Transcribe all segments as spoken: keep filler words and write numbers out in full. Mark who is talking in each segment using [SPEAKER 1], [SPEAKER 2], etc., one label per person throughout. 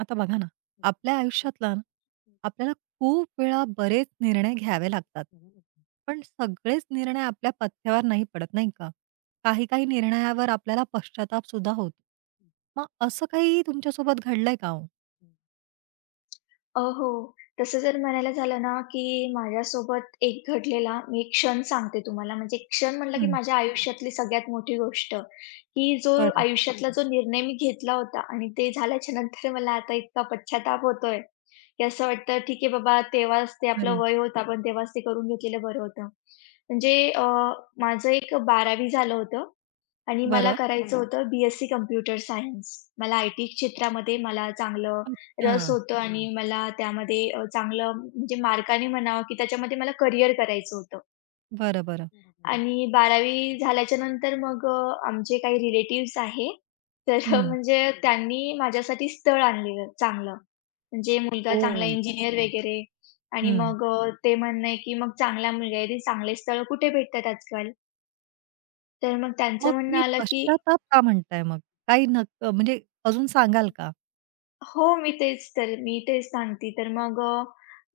[SPEAKER 1] आता बघा ना, आपल्या आयुष्यातला ना, आपल्याला खूप वेळा बरेच निर्णय घ्यावे लागतात. पण सगळेच निर्णय आपल्या पथ्यावर नाही पडत, नाही का? काही-काही निर्णयावर आपल्याला पश्चाताप सुद्धा होतो. मग असं काही तुमच्यासोबत घडलंय का हो?
[SPEAKER 2] अ, हो. तसं जर म्हणायला झालं ना, की माझ्यासोबत एक घडलेला मी एक क्षण सांगते तुम्हाला. म्हणजे क्षण म्हटलं, की
[SPEAKER 1] हं,
[SPEAKER 2] माझ्या आयुष्यातली सगळ्यात मोठी गोष्ट, की जो
[SPEAKER 1] बरं.
[SPEAKER 2] आयुष्यातला जो निर्णय मी घेतला होता आणि ते झाल्याच्या नंतर मला आता इतका पश्चाताप होतोय, की असं वाटतं ठीक आहे बाबा तेव्हाच ते आपलं
[SPEAKER 1] अरे!
[SPEAKER 2] वय होतं, आपण तेव्हाच ते करून घेतलेलं बरं होतं. म्हणजे अ, माझं एक बारावी झालं होतं. आणि मला
[SPEAKER 1] बरं.
[SPEAKER 2] करायचं हं. होतं बी-एससी कॉम्प्युटर सायन्स. मला आयटी क्षेत्रामध्ये मला चांगलं
[SPEAKER 1] अच्छा.
[SPEAKER 2] रस होतं हम्म. आणि हं. मला त्यामध्ये अ, चांगलं म्हणजे मार्काने म्हणावं, की त्याच्यामध्ये मला करियर करायचं होतं.
[SPEAKER 1] बरं, बरं.
[SPEAKER 2] हं, आणि बारावी झाल्याच्या नंतर मग अ, आमचे काही रिलेटिव्हज आहे. तर अ,
[SPEAKER 1] हं.
[SPEAKER 2] म्हणजे हं. त्यांनी माझ्यासाठी स्थळ आणलेलं चांगलं. म्हणजे मुलगा चांगला
[SPEAKER 1] ओह!
[SPEAKER 2] इंजिनिअर हं. वगैरे. आणि
[SPEAKER 1] हं.
[SPEAKER 2] मग अ, हं. ते म्हणणं आहे, की मग चांगला मुलगा आहे, ते चांगले स्थळ कुठे भेटतात आजकाल? तर मग त्यांचं
[SPEAKER 1] मग
[SPEAKER 2] म्हणणं
[SPEAKER 1] तुम्ही
[SPEAKER 2] आलं, की
[SPEAKER 1] पश्चाताप का म्हणताय मग? काही नक्क म्हणजे अजून सांगाल का?
[SPEAKER 2] हो, मी तेच तर मी तेच सांगते. तर मग अ,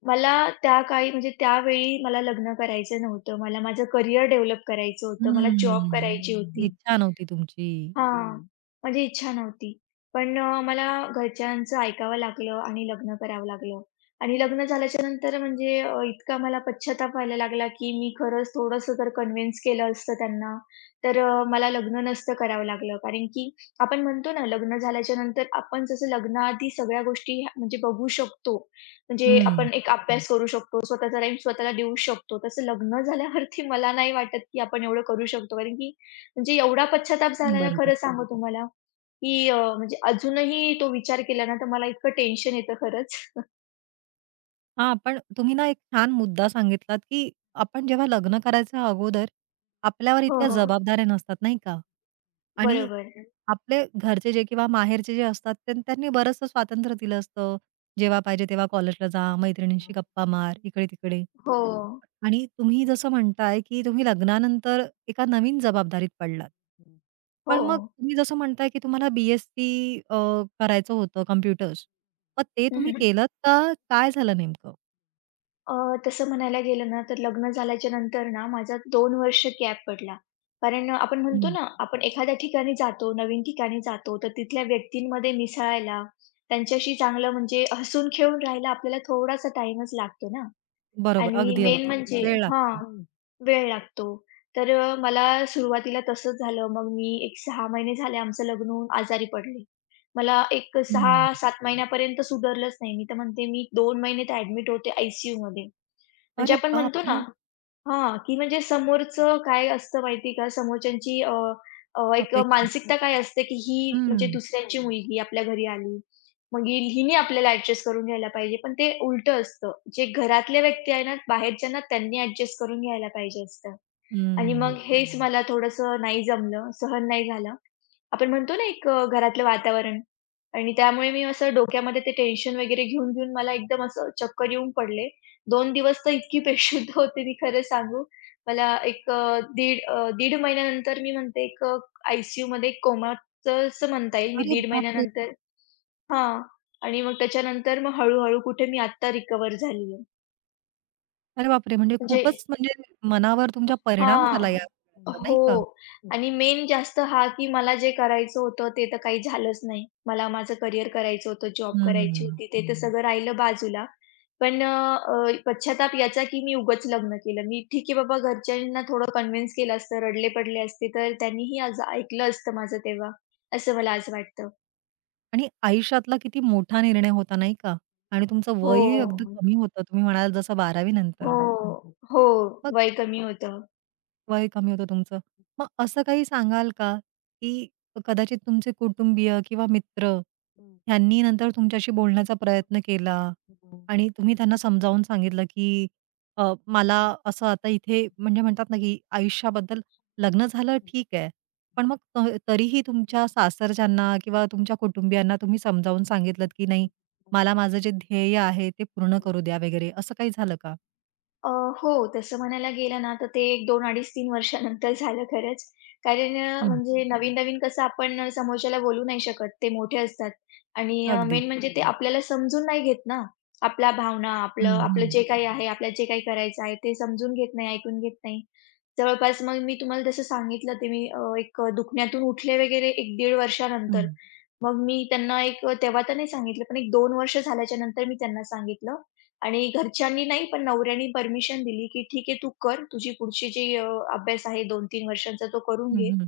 [SPEAKER 2] मला त्या काळी म्हणजे त्यावेळी मला लग्न करायचं नव्हतं. मला माझं करियर डेव्हलप करायचं होतं. मला जॉब करायची
[SPEAKER 1] हम्म.
[SPEAKER 2] होती.
[SPEAKER 1] इच्छा नव्हती तुमची.
[SPEAKER 2] हां, माझी इच्छा नव्हती. पण अ, मला घरच्यांचं ऐकावं लागलं आणि लग्न करावं लागलं. आणि लग्न झाल्याच्या नंतर म्हणजे अ, इतका मला पश्चाताप व्हायला लागला, की मी खरंच थोडंसं जर कन्व्हिन्स केलं असतं त्यांना, तर अ, मला लग्न नसतं करावं लागलं. कारण की आपण म्हणतो ना, लग्न झाल्याच्या नंतर आपण जसं लग्नाआधी सगळ्या गोष्टी ह्या- म्हणजे बघू शकतो, म्हणजे
[SPEAKER 1] हं.
[SPEAKER 2] आपण एक अभ्यास करू शकतो, स्वतःचा टाईम स्वतःला देऊ शकतो. तसं लग्न झाल्यावरती मला नाही वाटत, की आपण एवढं करू शकतो. कारण की म्हणजे एवढा पश्चाताप झाला ना
[SPEAKER 1] बरोबर.
[SPEAKER 2] खरं सांगू तुम्हाला, की अ, म्हणजे अजूनही तो विचार केला ना, तर मला इतकं टेन्शन येतं खरंच.
[SPEAKER 1] हां, पण तुम्ही ना एक छान मुद्दा सांगितलात, की आपण जेव्हा लग्न करायच्या अगोदर आपल्यावर
[SPEAKER 2] हो,
[SPEAKER 1] इतक्या
[SPEAKER 2] हो.
[SPEAKER 1] जबाबदाऱ्या नसतात, नाही का? आणि
[SPEAKER 2] बरोबर.
[SPEAKER 1] आपले घरचे जे किंवा माहेरचे जे असतात त्यां त्यांनी बरंचसं स्वातंत्र्य दिलं असतं. जेव्हा पाहिजे तेव्हा कॉलेजला जा, मैत्रिणींशी गप्पा मार, इकडे-तिकडे.
[SPEAKER 2] हो,
[SPEAKER 1] आणि तुम्ही जसं म्हणताय, की तुम्ही लग्नानंतर एका नवीन जबाबदारीत पडलात.
[SPEAKER 2] हो.
[SPEAKER 1] पण मग तुम्ही जसं म्हणताय, की तुम्हाला बी करायचं होतं कॉम्प्युटर्स. मग ते
[SPEAKER 2] हं,
[SPEAKER 1] तुम्ही
[SPEAKER 2] हं.
[SPEAKER 1] केलत का? काय झालं नेमकं?
[SPEAKER 2] अ, तसं म्हणायला गेलं ना, तर लग्न झाल्याच्या नंतर ना, माझा दोन वर्ष गॅप पडला. कारण आपण म्हणतो
[SPEAKER 1] हं.
[SPEAKER 2] ना, आपण एखाद्या ठिकाणी जातो, नवीन ठिकाणी जातो, तर तिथल्या व्यक्तींमध्ये मिसळायला, त्यांच्याशी चांगलं म्हणजे हसून खेळून राहायला आपल्याला थोडासा टाईमच लागतो ना.
[SPEAKER 1] बरोबर.
[SPEAKER 2] आणि
[SPEAKER 1] अगदी,
[SPEAKER 2] मेन
[SPEAKER 1] अगदी.
[SPEAKER 2] म्हणजे
[SPEAKER 1] वेळ
[SPEAKER 2] पडतात.
[SPEAKER 1] लागतो.
[SPEAKER 2] हां, वेळ लागतो. तर अ, मला सुरुवातीला तसंच झालं. मग मी एक सहा महिने झाले आमचं लग्न होऊन आजारी पडले. मला एक
[SPEAKER 1] हं.
[SPEAKER 2] सहा सात महिन्यापर्यंत सुधारलंच नाही. मी तर म्हणते मी दोन महिने तर ॲडमिट होते आय-सी-यूमध्ये. म्हणजे
[SPEAKER 1] अरे
[SPEAKER 2] आपण म्हणतो ना,
[SPEAKER 1] बापरे!
[SPEAKER 2] हां, की म्हणजे समोरचं काय असतं माहिती आहे का, समोरच्यांची अ, अ, एक
[SPEAKER 1] अपेक्षा.
[SPEAKER 2] मानसिकता काय असते, की ही म्हणजे
[SPEAKER 1] हं.
[SPEAKER 2] दुसऱ्यांची मुलगी आपल्या घरी आली. मग हि हिने आपल्याला ॲडजस्ट करून घ्यायला पाहिजे. पण ते उलटं असतं. जे घरातले व्यक्ती आहे ना, बाहेरच्यांना त्यांनी ॲडजस्ट करून घ्यायला पाहिजे असतं. आणि मग
[SPEAKER 1] हं.
[SPEAKER 2] हेच मला थोडंसं नाही जमलं, सहन नाही झालं. आपण म्हणतो ना एक अ, घरातलं वातावरण आणि त्यामुळे मी असं डोक्यामध्ये ते टेन्शन वगैरे घेऊन, घेऊन मला एकदम असं चक्कर येऊन पडले. दोन दिवस तर इतकी बेशुद्ध होते मी खरं सांगू. मला एक अ, दीड अ, दीड महिन्यानंतर मी म्हणते एक अ, आय सी असं म्हणता येईल. मी
[SPEAKER 1] अरे
[SPEAKER 2] दीड
[SPEAKER 1] बापरे!
[SPEAKER 2] महिन्यानंतर हां. आणि मग त्याच्यानंतर मग हळू कुठे मी आत्ता रिकव्हर झाली
[SPEAKER 1] अरे बापरे! म्हणजे
[SPEAKER 2] म्हणजे
[SPEAKER 1] खूपच म्हणजे मनावर तुमच्या
[SPEAKER 2] हा
[SPEAKER 1] परिणाम
[SPEAKER 2] हां.
[SPEAKER 1] झाला या सगळ्याचा नाही
[SPEAKER 2] हो
[SPEAKER 1] का?
[SPEAKER 2] आणि मेन जास्त हा, की मला जे करायचं होतं ते तर काही झालंच नाही. मला माझं करियर करायचं होतं, जॉब करायची
[SPEAKER 1] हं.
[SPEAKER 2] होती. ते तर सगळं राहिलं बाजूला. पण अ, अ, पश्चाताप याचा की मी उगाच लग्न केलं. मी ठीक आहे बाबा घरच्यांना थोडं कन्व्हिन्स केलं असतं, रडले पडले असते, तर त्यांनीही आज ऐकलं असतं माझं तेव्हा, असं मला आज वाटतं.
[SPEAKER 1] आणि आयुष्यातला किती मोठा निर्णय होता नाही का? आणि तुमचं
[SPEAKER 2] हो.
[SPEAKER 1] वयही अगदी
[SPEAKER 2] हो.
[SPEAKER 1] कमी होतं. तुम्ही म्हणालात जसं बारावी नंतर.
[SPEAKER 2] तुमचं हो.
[SPEAKER 1] मग
[SPEAKER 2] वय कमी होतं.
[SPEAKER 1] वय कमी होतं तुमचं. मग असं काही सांगाल का, की कदाचित तुमचे कुटुंबीय किंवा मित्र ह्यांनी नंतर तुमच्याशी बोलण्याचा प्रयत्न केला आणि तुम्ही त्यांना समजावून सांगितलं, की अ, मला असं आता इथे म्हणजे म्हणतात ना, की आयुष्याबद्दल लग्न झालं ठीक आहे. पण मग त तरीही तुमच्या सासरच्यांना किंवा तुमच्या कुटुंबियांना तुम्ही समजावून सांगितलत, की नाही मला माझं जे ध्येय आहे ते पूर्ण करू द्या वगैरे असं काही झालं का?
[SPEAKER 2] अ, हो, तसं म्हणायला गेलं ना, तर ते एक दोन अडीच-तीन वर्षानंतर झालं खरंच. कारण अ,
[SPEAKER 1] हं.
[SPEAKER 2] म्हणजे नवीन-नवीन कसं आपण अ, समोरच्याला बोलू नाही शकत. ते मोठे असतात आणि अ,
[SPEAKER 1] अगदी.
[SPEAKER 2] मेन म्हणजे ते आपल्याला समजून नाही घेत ना. आपल्या भावना, आपलं
[SPEAKER 1] हं,
[SPEAKER 2] आपलं
[SPEAKER 1] हं.
[SPEAKER 2] जे काही आहे, आपल्याला जे काही करायचं आहे, ते समजून घेत नाही, ऐकून घेत नाही. जवळपास मग मी तुम्हाला जसं सांगितलं, ते मी अ, एक दुखण्यातून उठले वगैरे एक दीड
[SPEAKER 1] हं,
[SPEAKER 2] वर्षानंतर. मग मी त्यांना एक अ, तेव्हा तर नाही सांगितलं, पण एक दोन वर्ष झाल्याच्या नंतर मी त्यांना सांगितलं आणि घरच्यांनी नाही, पण नवऱ्याने परमिशन दिली, की "ठीक आहे, तू कर. तुझी पुढची जी अ, अभ्यास आहे दोन तीन वर्षांचा तो करून
[SPEAKER 1] हं,
[SPEAKER 2] घे.
[SPEAKER 1] हं.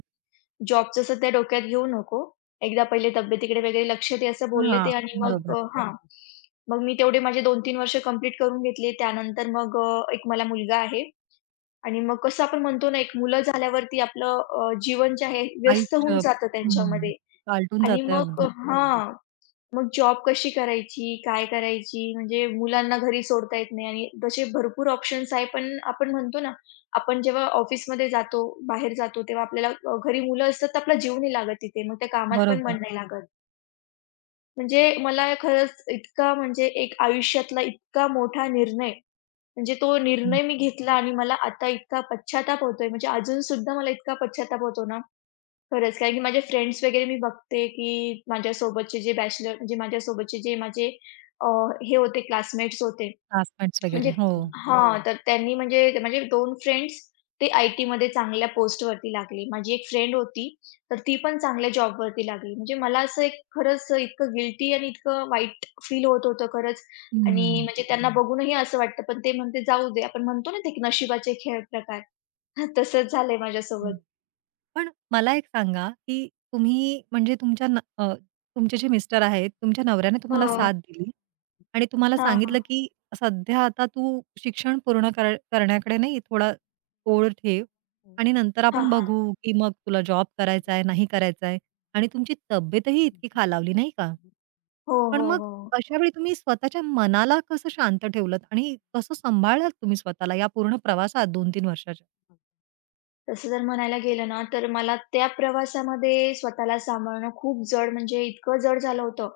[SPEAKER 2] जॉबचं सध्या डोक्यात घेऊ नको. एकदा पहिले तब्येतीकडे वगैरे लक्ष दे," असं बोलले
[SPEAKER 1] हां,
[SPEAKER 2] ते आणि मग
[SPEAKER 1] बरोबर.
[SPEAKER 2] अ, हां. मग मी तेवढे माझे दोन तीन वर्ष कंप्लीट करून घेतले. त्यानंतर मग अ, एक मला मुलगा आहे आणि मग कसं आपण म्हणतो ना, एक मुलं झाल्यावरती आपलं अ, जीवन जे आहे व्यस्त
[SPEAKER 1] आयुष्य
[SPEAKER 2] होऊन जातं
[SPEAKER 1] हं,
[SPEAKER 2] त्यांच्यामध्ये
[SPEAKER 1] पालटून
[SPEAKER 2] आणि
[SPEAKER 1] जातं
[SPEAKER 2] मग
[SPEAKER 1] अगदी.
[SPEAKER 2] हां. मग जॉब कशी करायची? काय करायची? म्हणजे मुलांना घरी सोडता येत नाही आणि तसे भरपूर ऑप्शन्स आहे. पण आपण म्हणतो ना, आपण जेव्हा ऑफिसमध्ये जातो, बाहेर जातो, तेव्हा आपल्याला अ, घरी मुलं असतात तर आपला जीव नाही लागत तिथे. मग त्या कामात पण मन
[SPEAKER 1] बरोबर.
[SPEAKER 2] नाही लागत. म्हणजे मला खरंच इतका म्हणजे एक आयुष्यातला इतका मोठा निर्णय, म्हणजे तो
[SPEAKER 1] हं.
[SPEAKER 2] निर्णय मी घेतला आणि मला आता इतका पश्चाताप होतोय. म्हणजे अजूनसुद्धा मला इतका पश्चाताप होतो ना, खरंच, कारण की माझे फ्रेंड्स वगैरे मी बघते, की माझ्यासोबतचे जे बॅचलर म्हणजे माझ्यासोबतचे जे माझे अ, हे होते क्लासमेट्स होते.
[SPEAKER 1] क्लासमेट्स
[SPEAKER 2] म्हणजे
[SPEAKER 1] वगैरे. हो.
[SPEAKER 2] अच्छा, हां, बरोबर. तर त्यांनी म्हणजे ते माझे दोन फ्रेंड्स ते आय-टीमध्ये चांगल्या पोस्टवरती लागले. माझी एक फ्रेंड होती, तर ती पण चांगल्या जॉबवरती लागली. म्हणजे मला असं एक खरंच इतकं गिल्टी आणि इतकं वाईट फील होत होतं खरंच आणि
[SPEAKER 1] हं.
[SPEAKER 2] म्हणजे त्यांना हं. बघूनही असं वाटतं, पण ते म्हणते जाऊ दे. आपण म्हणतो ना, ते एक नशिबाचे खेळ प्रकार. तसंच झालंय
[SPEAKER 1] हं.
[SPEAKER 2] माझ्यासोबत.
[SPEAKER 1] पण मला एक सांगा, की तुम्ही म्हणजे तुमच्या न अ, तुमचे जे मिस्टर आहेत, तुमच्या नवऱ्याने
[SPEAKER 2] हो हो.
[SPEAKER 1] तुम्हाला
[SPEAKER 2] ना?
[SPEAKER 1] साथ दिली आणि तुम्हाला
[SPEAKER 2] हां, हां.
[SPEAKER 1] सांगितलं, की सध्या आता तू शिक्षण पूर्ण कर करण्याकडे नाही थोडा ओढ ठेव आणि नंतर
[SPEAKER 2] हां,
[SPEAKER 1] आपण
[SPEAKER 2] हां.
[SPEAKER 1] बघू, की मग तुला जॉब करायचा आहे, नाही करायचा आहे आणि तुमची तब्येतही इतकी खालावली, नाही का?
[SPEAKER 2] हो,
[SPEAKER 1] पण
[SPEAKER 2] हो,
[SPEAKER 1] मग
[SPEAKER 2] हो.
[SPEAKER 1] अशा वेळी तुम्ही स्वतःच्या मनाला कसं शांत ठेवलत आणि कसं सांभाळलात तुम्ही स्वतःला या पूर्ण प्रवासात दोन तीन वर्षाच्या?
[SPEAKER 2] तसं जर म्हणायला गेलं ना, तर मला त्या प्रवासामध्ये स्वतःला सांभाळणं खूप जड म्हणजे इतकं जड झालं होतं.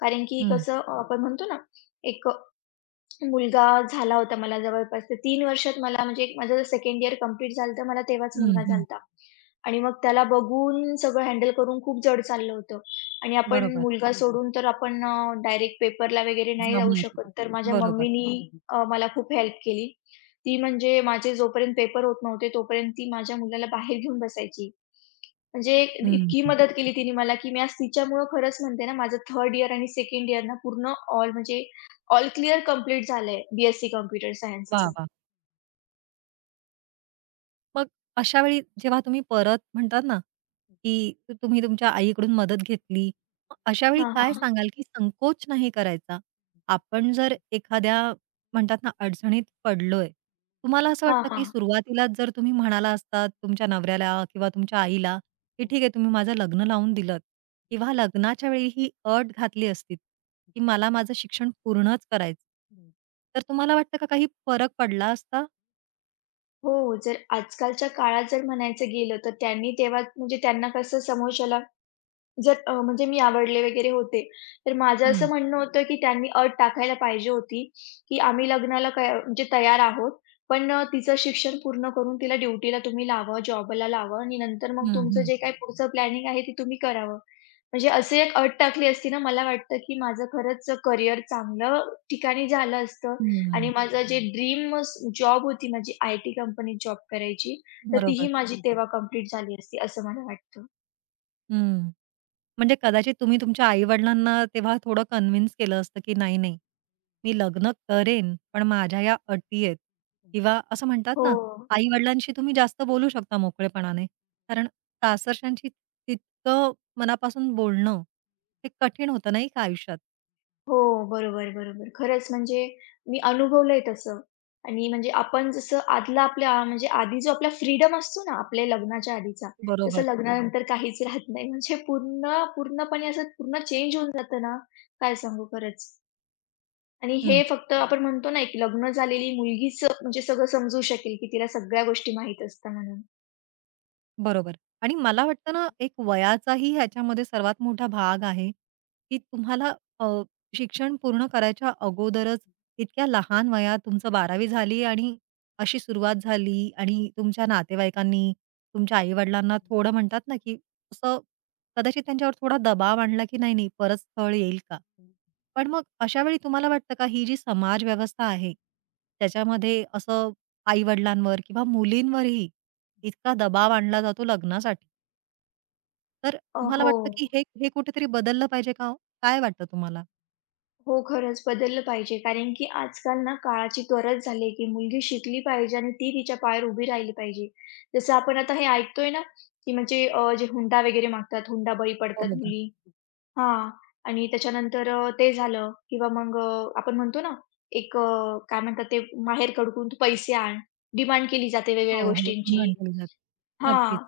[SPEAKER 2] कारण की
[SPEAKER 1] हं,
[SPEAKER 2] कसं अ, आपण म्हणतो ना, एक मुलगा झाला होता मला जवळपास तर तीन वर्षात मला म्हणजे एक माझं सेकंड इयर कंप्लीट झालं तर मला तेव्हाच
[SPEAKER 1] हं,
[SPEAKER 2] मुलगा झाला
[SPEAKER 1] हं.
[SPEAKER 2] होता. आणि मग त्याला बघून सगळं हँडल करून खूप जड चाललं होतं. आणि आपण
[SPEAKER 1] बरोबर.
[SPEAKER 2] मुलगा सोडून तर आपण अ, डायरेक्ट पेपरला वगैरे नाही
[SPEAKER 1] जाऊ
[SPEAKER 2] जाऊ
[SPEAKER 1] नाही
[SPEAKER 2] शकत.
[SPEAKER 1] शकत.
[SPEAKER 2] तर माझ्या
[SPEAKER 1] बरोबर.
[SPEAKER 2] मम्मीनी अ, मला खूप हेल्प केली. ती म्हणजे माझे जोपर्यंत पेपर होत नव्हते तोपर्यंत ती माझ्या मुलाला बाहेर घेऊन बसायची. म्हणजे एक-
[SPEAKER 1] हं,
[SPEAKER 2] इतकी मदत केली तिने मला, की मी आज तिच्यामुळं खरंच म्हणते ना माझं थर्ड इयर आणि सेकंड इयर ना पूर्ण ऑल म्हणजे ऑल क्लिअर कंप्लीट झालंय बी-एससी कॉम्प्युटर
[SPEAKER 1] वाह!
[SPEAKER 2] सायन्सचं.
[SPEAKER 1] वाह! मग अशा वेळी जेव्हा तुम्ही परत म्हणतात ना, की तुम्ही तुमच्या आईकडून मदत घेतली. मग अशा वेळी
[SPEAKER 2] हां,
[SPEAKER 1] काय
[SPEAKER 2] हां.
[SPEAKER 1] सांगाल, की संकोच नाही करायचा. आपण जर एखाद्या म्हणतात ना, अडचणीत पडलोय. तुम्हाला असं
[SPEAKER 2] हां,
[SPEAKER 1] वाटतं, की
[SPEAKER 2] हां.
[SPEAKER 1] सुरुवातीलाच जर तुम्ही म्हणाला असतात तुमच्या नवऱ्याला किंवा तुमच्या आईला, की "ठीक आहे, तुम्ही माझं लग्न लावून दिलत" किंवा लग्नाच्या वेळी ही अट घातली असती, की "मला माझं शिक्षण पूर्णच करायचं." तर तुम्हाला वाटतं का काही फरक पडला असता?
[SPEAKER 2] हो, जर आजकालच्या काळात जर म्हणायचं गेलं, तर त्यांनी तेव्हा म्हणजे त्यांना कसं समोरच्याला जर अ, म्हणजे मी आवडले वगैरे होते. तर माझं असं
[SPEAKER 1] हं,
[SPEAKER 2] म्हणणं होतं, की त्यांनी अट टाकायला पाहिजे होती, की आम्ही लग्नाला क म्हणजे तयार आहोत, पण अ, तिचं शिक्षण पूर्ण करून तिला ड्युटीला तुम्ही लावा, जॉबला लावा आणि नंतर मग
[SPEAKER 1] हं,
[SPEAKER 2] तुमचं
[SPEAKER 1] हं,
[SPEAKER 2] जे काही पुढचं प्लॅनिंग आहे, ते तुम्ही करावं. म्हणजे अशी एक अट टाकली असती ना, मला वाटतं, की माझं खरंच करियर चांगलं ठिकाणी झालं असतं
[SPEAKER 1] हं.
[SPEAKER 2] आणि माझं जे ड्रीम जॉब होती माझी आयटी कंपनीत जॉब करायची, तर तीही
[SPEAKER 1] बरोबर.
[SPEAKER 2] माझी तेव्हा कंप्लीट झाली असती, असं मला वाटतं.
[SPEAKER 1] हं. म्हणजे कदाचित तुम्ही तुमच्या आई-वडिलांना तेव्हा थोडं कन्व्हिन्स केलं असतं, की नाही, नाही, मी लग्न करेन, पण माझ्या या अटी आहेत किंवा असं म्हणतात
[SPEAKER 2] हो.
[SPEAKER 1] ना, आई-वडिलांशी तुम्ही जास्त बोलू शकता मोकळेपणाने. कारण सासरच्यांशी तितकं मनापासून बोलणं, ते कठीण होतं नाही का आयुष्यात?
[SPEAKER 2] हो, बरोबर, बरोबर. खरंच म्हणजे मी अनुभवलंय तसं आणि म्हणजे आपण जसं आदला आपल्या म्हणजे आधी जो आपला फ्रीडम असतो ना, आपल्या लग्नाच्या आधीचा, तसं
[SPEAKER 1] बरोबर.
[SPEAKER 2] बरोबर. लग्नानंतर काहीच राहत नाही. म्हणजे पूर्ण पूर्णपणे असं पूर्ण चेंज होऊन जातं ना, काय सांगू खरंच. आणि हे फक्त आपण म्हणतो ना, एक लग्न झालेली मुलगीच म्हणजे सगळं समजू शकेल, की तिला सगळ्या गोष्टी माहीत असतात म्हणून.
[SPEAKER 1] बरोबर. आणि मला वाटतं ना, एक वयाचाही ह्याच्यामध्ये सर्वात मोठा भाग आहे, की तुम्हाला अ, शिक्षण पूर्ण करायच्या अगोदरच इतक्या लहान वयात तुमचं बारावी झाली आणि अशी सुरुवात झाली आणि तुमच्या नातेवाईकांनी, तुमच्या आई थोडं म्हणतात ना, की असं कदाचित त्यांच्यावर थोडा दबाव आणला, की नाही, नाही, परत स्थळ येईल का? पण मग अशा वेळी तुम्हाला वाटतं का, ही जी समाजव्यवस्था आहे, त्याच्यामध्ये असं आई-वडिलांवर किंवा मुलींवरही इतका दबाव आणला जातो लग्नासाठी. तर
[SPEAKER 2] अ,
[SPEAKER 1] तुम्हाला
[SPEAKER 2] हो.
[SPEAKER 1] वाटतं की हे हे कुठेतरी बदललं पाहिजे का हो? काय वाटतं तुम्हाला?
[SPEAKER 2] हो, खरंच बदललं पाहिजे. कारण की आजकाल ना काळाची गरज झाली आहे, की मुलगी शिकली पाहिजे आणि ती तिच्या पायावर उभी राहिली पाहिजे. जसं आपण आता हे ऐकतोय ना, की म्हणजे अ, जे हुंडा वगैरे मागतात, हुंडा बळी पडतात
[SPEAKER 1] बरोबर.
[SPEAKER 2] मुली. हां. आणि त्याच्यानंतर अ, ते झालं किंवा मग अ, आपण म्हणतो ना, एक अ, काय म्हणतात ते माहेरकडून तू पैसे आण, डिमांड केली जाते वेगवेगळ्या हो,
[SPEAKER 1] हो, हो.
[SPEAKER 2] गोष्टींची.
[SPEAKER 1] डिमांड केली जाते.
[SPEAKER 2] हो.
[SPEAKER 1] नक्कीच.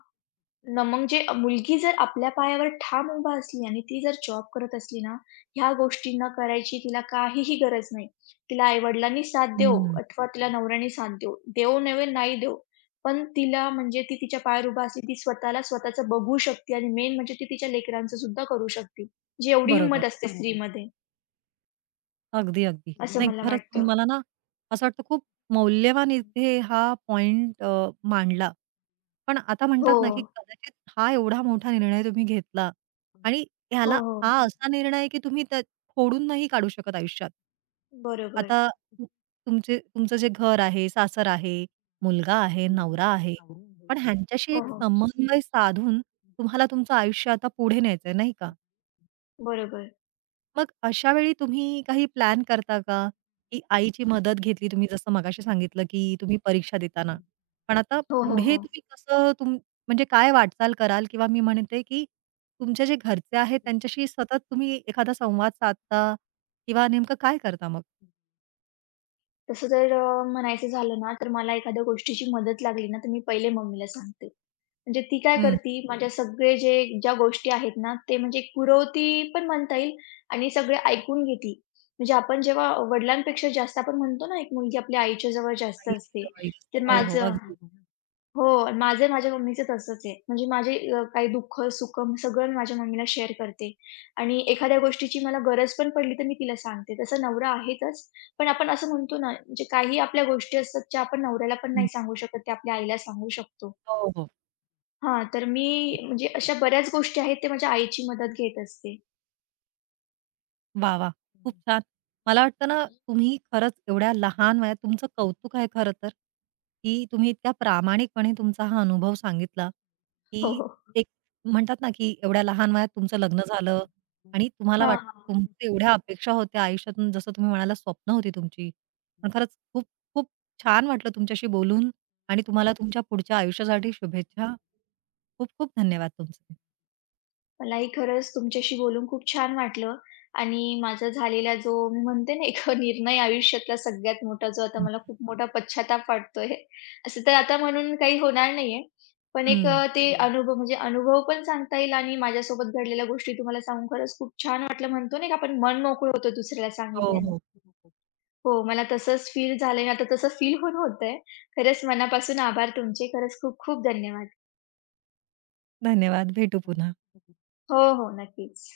[SPEAKER 2] न मग जे मुलगी जर आपल्या पायावर ठाम उभा असली आणि ती जर जॉब करत असली ना, ह्या गोष्टी न करायची तिला काहीही गरज नाही. तिला आई-वडिलांनी साथ देवो
[SPEAKER 1] हं.
[SPEAKER 2] अथवा तिला नवऱ्याने साथ देवो. देवो नव्हे, नाही देवो. पण तिला म्हणजे ती तिच्या पायावर उभा असली, ती स्वतःला स्वतःचं बघू शकते आणि मेन म्हणजे ती तिच्या लेकरांचं सुद्धा करू शकते. जी एवढी
[SPEAKER 1] बरोबर.
[SPEAKER 2] हिंमत असते स्त्रीमध्ये,
[SPEAKER 1] अगदी, अगदी.
[SPEAKER 2] असं
[SPEAKER 1] नाही
[SPEAKER 2] मला
[SPEAKER 1] खरंच तुम्ही
[SPEAKER 2] वाटतं.
[SPEAKER 1] मला ना, असं वाटतं खूप मौल्यवान इथे हा पॉइंट अ, मांडला. पण आता
[SPEAKER 2] हो.
[SPEAKER 1] म्हणतात ना, की कदाचित हा एवढा मोठा निर्णय तुम्ही घेतला आणि
[SPEAKER 2] हो,
[SPEAKER 1] ह्याला हा
[SPEAKER 2] हो.
[SPEAKER 1] असा निर्णय आहे, की तुम्ही त्या फोडून नाही काढू शकत आयुष्यात.
[SPEAKER 2] बरोबर.
[SPEAKER 1] आता तु तुमचे तुमचं जे घर आहे, सासर आहे, मुलगा आहे, नवरा आहे. पण ह्यांच्याशी
[SPEAKER 2] हो,
[SPEAKER 1] एक
[SPEAKER 2] हो.
[SPEAKER 1] समन्वय साधून तुम्हाला तुमचं आयुष्य आता पुढे न्यायचंय, नाही का?
[SPEAKER 2] बरोबर.
[SPEAKER 1] मग अशा वेळी तुम्ही काही प्लॅन करता का? की आईची मदत घेतली तुम्ही जसं मगाशी सांगितलं, की तुम्ही परीक्षा देताना. पण आता
[SPEAKER 2] हो, हो,
[SPEAKER 1] पुढे
[SPEAKER 2] हो.
[SPEAKER 1] तुम्ही कसं तुम म्हणजे काय वाटचाल कराल किंवा मी म्हणते, की तुमचे जे घरचे आहेत त्यांच्याशी सतत तुम्ही एखादा संवाद साधता किंवा नेमकं काय करता मग?
[SPEAKER 2] तसं जर अ, म्हणायचं झालं ना, तर मला एखाद्या गोष्टीची मदत लागली ना, तर मी पहिले मम्मीला सांगते. म्हणजे ती काय
[SPEAKER 1] हं.
[SPEAKER 2] करती, माझ्या सगळे जे ज्या गोष्टी आहेत ना, ते म्हणजे पुरवती पण म्हणता येईल आणि सगळे ऐकून घेती. म्हणजे आपण जेव्हा वडिलांपेक्षा जास्त आपण म्हणतो ना, एक मुलगी आपल्या आईच्या जवळ जास्त
[SPEAKER 1] आईची
[SPEAKER 2] असते.
[SPEAKER 1] जवळीक असते.
[SPEAKER 2] तर
[SPEAKER 1] हो, हो.
[SPEAKER 2] माझं
[SPEAKER 1] अगदी.
[SPEAKER 2] हो. माझं माझ्या मम्मीचं तसंच आहे. म्हणजे माझे अ, काही दुःख-सुख सगळं मी माझ्या मम्मीला शेअर करते आणि एखाद्या गोष्टीची मला गरज पण पडली तर मी तिला सांगते. तसा नवरा आहेतच, पण आपण असं म्हणतो ना, म्हणजे काही आपल्या गोष्टी असतात ज्या आपण नवऱ्याला पण
[SPEAKER 1] हं.
[SPEAKER 2] नाही सांगू शकत, त्या आपल्या आईला सांगू शकतो.
[SPEAKER 1] हो, हो.
[SPEAKER 2] हां, तर मी
[SPEAKER 1] नक्कीच.
[SPEAKER 2] म्हणजे अशा बऱ्याच गोष्टी आहेत, ते माझ्या आईची मदत घेत असते.
[SPEAKER 1] वाह, वाह! खूप छान. मला वाटतं ना, तुम्ही खरंच एवढ्या लहान वयात तुमचं कौतुक आहे खरं तर, की तुम्ही इतक्या प्रामाणिकपणे तुमचा हा अनुभव सांगितला, की
[SPEAKER 2] हो, हो.
[SPEAKER 1] एक म्हणतात ना, की एवढ्या लहान वयात तुमचं लग्न झालं आणि तुम्हाला
[SPEAKER 2] हां,
[SPEAKER 1] वाट
[SPEAKER 2] हां.
[SPEAKER 1] तुमच्या एवढ्या अपेक्षा होत्या आयुष्यातून जसं तुम्ही म्हणाला स्वप्न होती तुमची. पण खरंच खूप खूप छान वाटलं तुमच्याशी बोलून आणि तुम्हाला तुमच्या पुढच्या आयुष्यासाठी शुभेच्छा. खूप खूप धन्यवाद तुमचे.
[SPEAKER 2] मलाही खरंच तुमच्याशी बोलून खूप छान वाटलं आणि माझा झालेला जो मी म्हणते ना एक निर्णय आयुष्यातला सगळ्यात मोठा जो आता
[SPEAKER 1] हं,
[SPEAKER 2] मला खूप मोठा पश्चाताप वाटतोय. असं तर आता म्हणून काही होणार नाहीये. पण एक अ, ते हं. अनुभव म्हणजे अनुभव पण सांगता येईल आणि माझ्यासोबत घडलेल्या गोष्टी तुम्हाला सांगून खरंच खूप छान वाटलं. म्हणतो नाही का आपण मन मोकळं होतं दुसऱ्याला
[SPEAKER 1] हो,
[SPEAKER 2] सांगितल्याने.
[SPEAKER 1] हो.
[SPEAKER 2] हो, मला तसंच फील झालंय. आता तसं फील पण होतंय. खरंच मनापासून आभार तुमचे. खरंच खूप खूप धन्यवाद.
[SPEAKER 1] धन्यवाद. भेटू पुन्हा.
[SPEAKER 2] हो, हो. नक्कीच.